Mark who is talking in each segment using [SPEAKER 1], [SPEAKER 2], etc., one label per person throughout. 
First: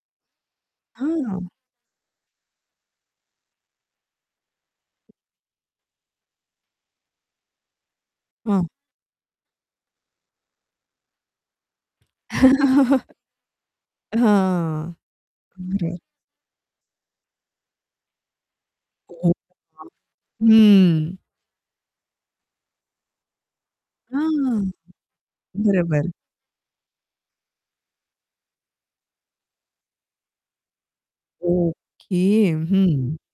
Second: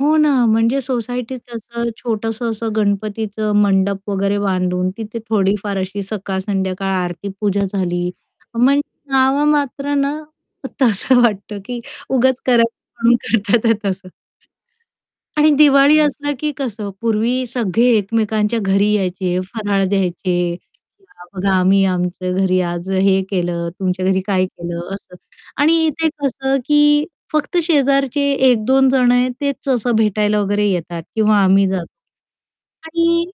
[SPEAKER 1] हो ना. म्हणजे
[SPEAKER 2] हां.
[SPEAKER 1] सोसायटीत असं छोटंसं असं गणपतीचं मंडप वगैरे बांधून तिथे थोडीफार अशी सकाळ, संध्याकाळ आरती पूजा झाली
[SPEAKER 2] हां.
[SPEAKER 1] म्हणजे नाममात्र ना तसं वाटतं की उगाच करायचं म्हणून करत आहेत तसं.
[SPEAKER 2] हां.
[SPEAKER 1] आणि
[SPEAKER 2] बरं.
[SPEAKER 1] दिवाळी असला की कसं पूर्वी सगळे एकमेकांच्या घरी
[SPEAKER 2] हो.
[SPEAKER 1] यायचे, फराळ
[SPEAKER 2] हां.
[SPEAKER 1] द्यायचे,
[SPEAKER 2] हम्म.
[SPEAKER 1] [unintelligible] बघा आम्ही आमचं घरी आज हे केलं, तुमच्या घरी काय
[SPEAKER 2] हां,
[SPEAKER 1] केलं? असं आणि इथे
[SPEAKER 2] बरोबर.
[SPEAKER 1] कसं, की फक्त शेजारचे 1-2 जण आहेत, तेच असं भेटायला वगैरे येतात किंवा आम्ही जातो.
[SPEAKER 2] ओके. हं
[SPEAKER 1] आणि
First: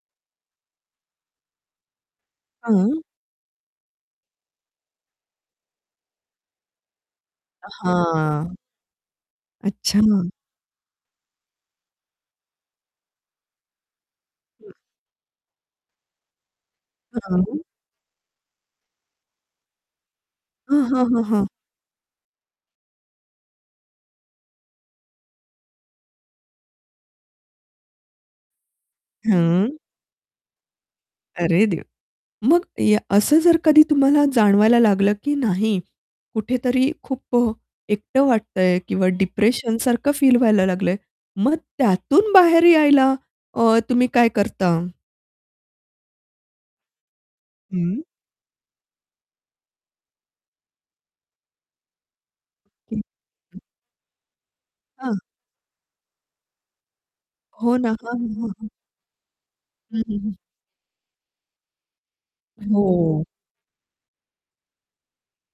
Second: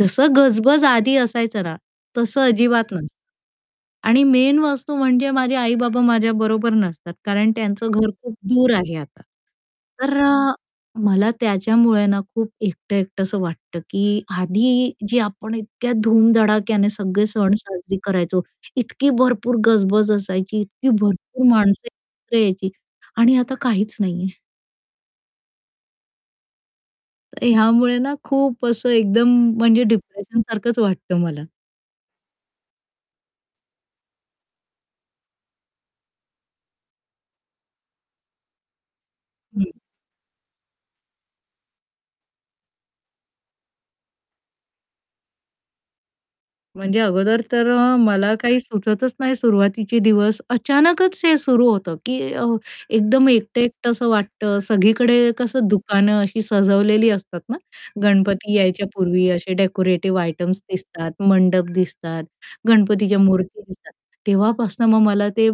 [SPEAKER 1] जसं गजबज आधी असायचं ना, तसं अजिबात
[SPEAKER 2] हां.
[SPEAKER 1] नसतं. आणि मेन वस्तू म्हणजे माझे आई-बाबा माझ्याबरोबर नसतात. कारण त्यांचं घर खूप
[SPEAKER 2] हां.
[SPEAKER 1] दूर आहे आता. तर
[SPEAKER 2] अच्छा.
[SPEAKER 1] अ, मला त्याच्यामुळे ना खूप एकटं-एकट असं वाटतं, की आधी जी आपण इतक्या धूमधडाक्याने सगळे सण
[SPEAKER 2] हां.
[SPEAKER 1] साजरे करायचो, इतकी भरपूर गजबज असायची,
[SPEAKER 2] हां,
[SPEAKER 1] इतकी
[SPEAKER 2] हां, हां, हां.
[SPEAKER 1] भरपूर माणसं एकत्र यायची आणि आता काहीच नाही आहे. तर ह्यामुळे ना खूप असं एकदम
[SPEAKER 2] हां.
[SPEAKER 1] म्हणजे डिप्रेशनसारखच वाटतं मला.
[SPEAKER 2] अरे देवा! मग या असं जर कधी तुम्हाला जाणवायला लागलं, की नाही कुठेतरी खूप अ, एकटं वाटतंय किंवा
[SPEAKER 1] हं.
[SPEAKER 2] डिप्रेशनसारखं फील व्हायला लागलंय, मग त्यातून बाहेर यायला अ, तुम्ही काय करता?
[SPEAKER 1] म्हणजे अगोदर तर
[SPEAKER 2] हं.
[SPEAKER 1] मला काही सुचतच नाही सुरुवातीचे दिवस. अचानकच ते सुरू होतं, की अ, एकदम
[SPEAKER 2] [unintelligible]
[SPEAKER 1] एकटं-एकटं असं वाटतं,
[SPEAKER 2] हां.
[SPEAKER 1] सगळीकडे कसं दुकानं अशी सजवलेली असतात ना,
[SPEAKER 2] हो ना. हां, हां, हां,
[SPEAKER 1] गणपती
[SPEAKER 2] हां.
[SPEAKER 1] यायच्या पूर्वी असे
[SPEAKER 2] हं, हं,
[SPEAKER 1] डेकोरेटिव्ह
[SPEAKER 2] हं.
[SPEAKER 1] आयटेम्स दिसतात, मंडप दिसतात, गणपतीच्या
[SPEAKER 2] हो.
[SPEAKER 1] मूर्ती दिसतात. तेव्हापासून मग मला ते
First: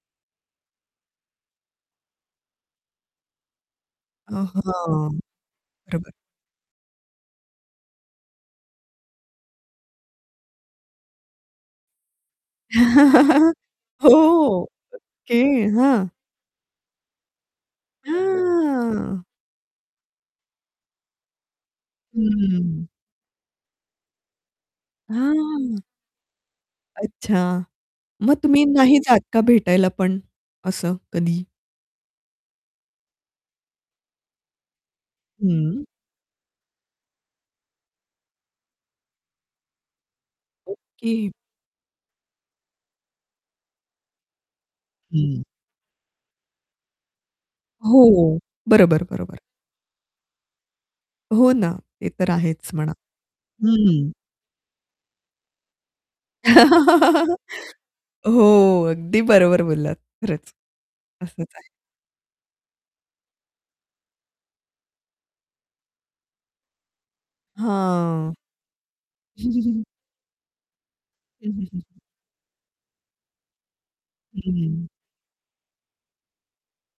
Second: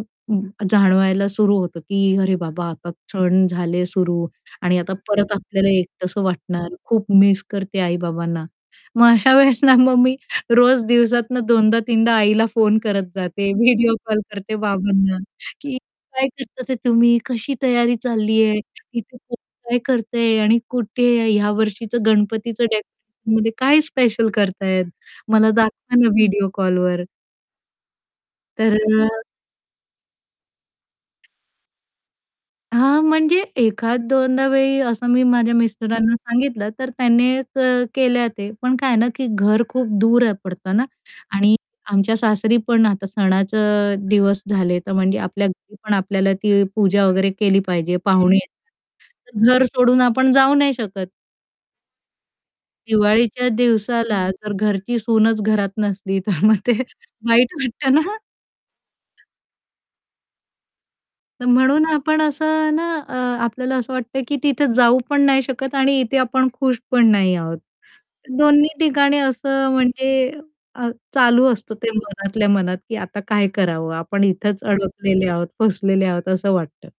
[SPEAKER 1] जाणवायला सुरू होतं, की अरे बाबा आता क्षण झाले सुरू
[SPEAKER 2] अ,
[SPEAKER 1] आणि आता
[SPEAKER 2] हां.
[SPEAKER 1] परत आपल्याला
[SPEAKER 2] बरोबर.
[SPEAKER 1] एकटसं वाटणार, खूप मिस करते आई-बाबांना. मग अशा वेळेस ना, मग मी रोज दिवसातून दोनदा-तीनदा आईला फोन करत जाते, व्हिडिओ
[SPEAKER 2] हो.
[SPEAKER 1] कॉल करते बाबांना,
[SPEAKER 2] ओके,
[SPEAKER 1] की
[SPEAKER 2] हां.
[SPEAKER 1] काय करत आहेत तुम्ही, कशी तयारी चालली आहे
[SPEAKER 2] हां.
[SPEAKER 1] [unintelligible] काय करतेय आणि कुठे या वर्षीचं गणपतीचं
[SPEAKER 2] हम्म.
[SPEAKER 1] डेकोरेशनमध्ये काय स्पेशल करताहेत? मला
[SPEAKER 2] हां.
[SPEAKER 1] दाखवा ना व्हिडिओ कॉलवर.
[SPEAKER 2] अच्छा. मग तुम्ही
[SPEAKER 1] तर
[SPEAKER 2] नाही जात का भेटायला पण असं कधी?
[SPEAKER 1] हां, म्हणजे एखाद-दोनदा वेळी असं मी माझ्या
[SPEAKER 2] हं.
[SPEAKER 1] मिस्टरांना सांगितलं, तर त्यांनी क केले ते, पण काय आहे ना, की घर खूप दूर आहे पडतं ना
[SPEAKER 2] ओके.
[SPEAKER 1] आणि आमच्या सासरीपण आता सणाचं दिवस झाले. तर म्हणजे
[SPEAKER 2] हं.
[SPEAKER 1] आपल्या घरीपण आपल्याला ती पूजा वगैरे केली पाहिजे पाहुणे
[SPEAKER 2] हो. बरोबर, बरोबर.
[SPEAKER 1] [unintelligible] घर सोडून आपण जाऊ नाही शकत.
[SPEAKER 2] हो ना. ते तर आहेच म्हणा.
[SPEAKER 1] दिवाळीच्या
[SPEAKER 2] हं.
[SPEAKER 1] दिवसाला जर घरची सूनच घरात नसली तर मग ते वाईट वाटतं ना
[SPEAKER 2] हो, अगदी बरोबर बोललात. खरंच
[SPEAKER 1] तर
[SPEAKER 2] असंच आहे.
[SPEAKER 1] म्हणून आपण असं ना, अ, आपल्याला असं वाटतं, की तिथे जाऊ पण नाही शकत आणि इथे आपण खुश पण नाही आहोत.
[SPEAKER 2] हां.
[SPEAKER 1] दोन्ही ठिकाणी असं म्हणजे अ, चालू असतं ते मनातल्या मनात, की आता काय करावं, आपण इथेच
[SPEAKER 2] हं.
[SPEAKER 1] अडकलेले आहोत, फसलेले आहोत असं वाटतं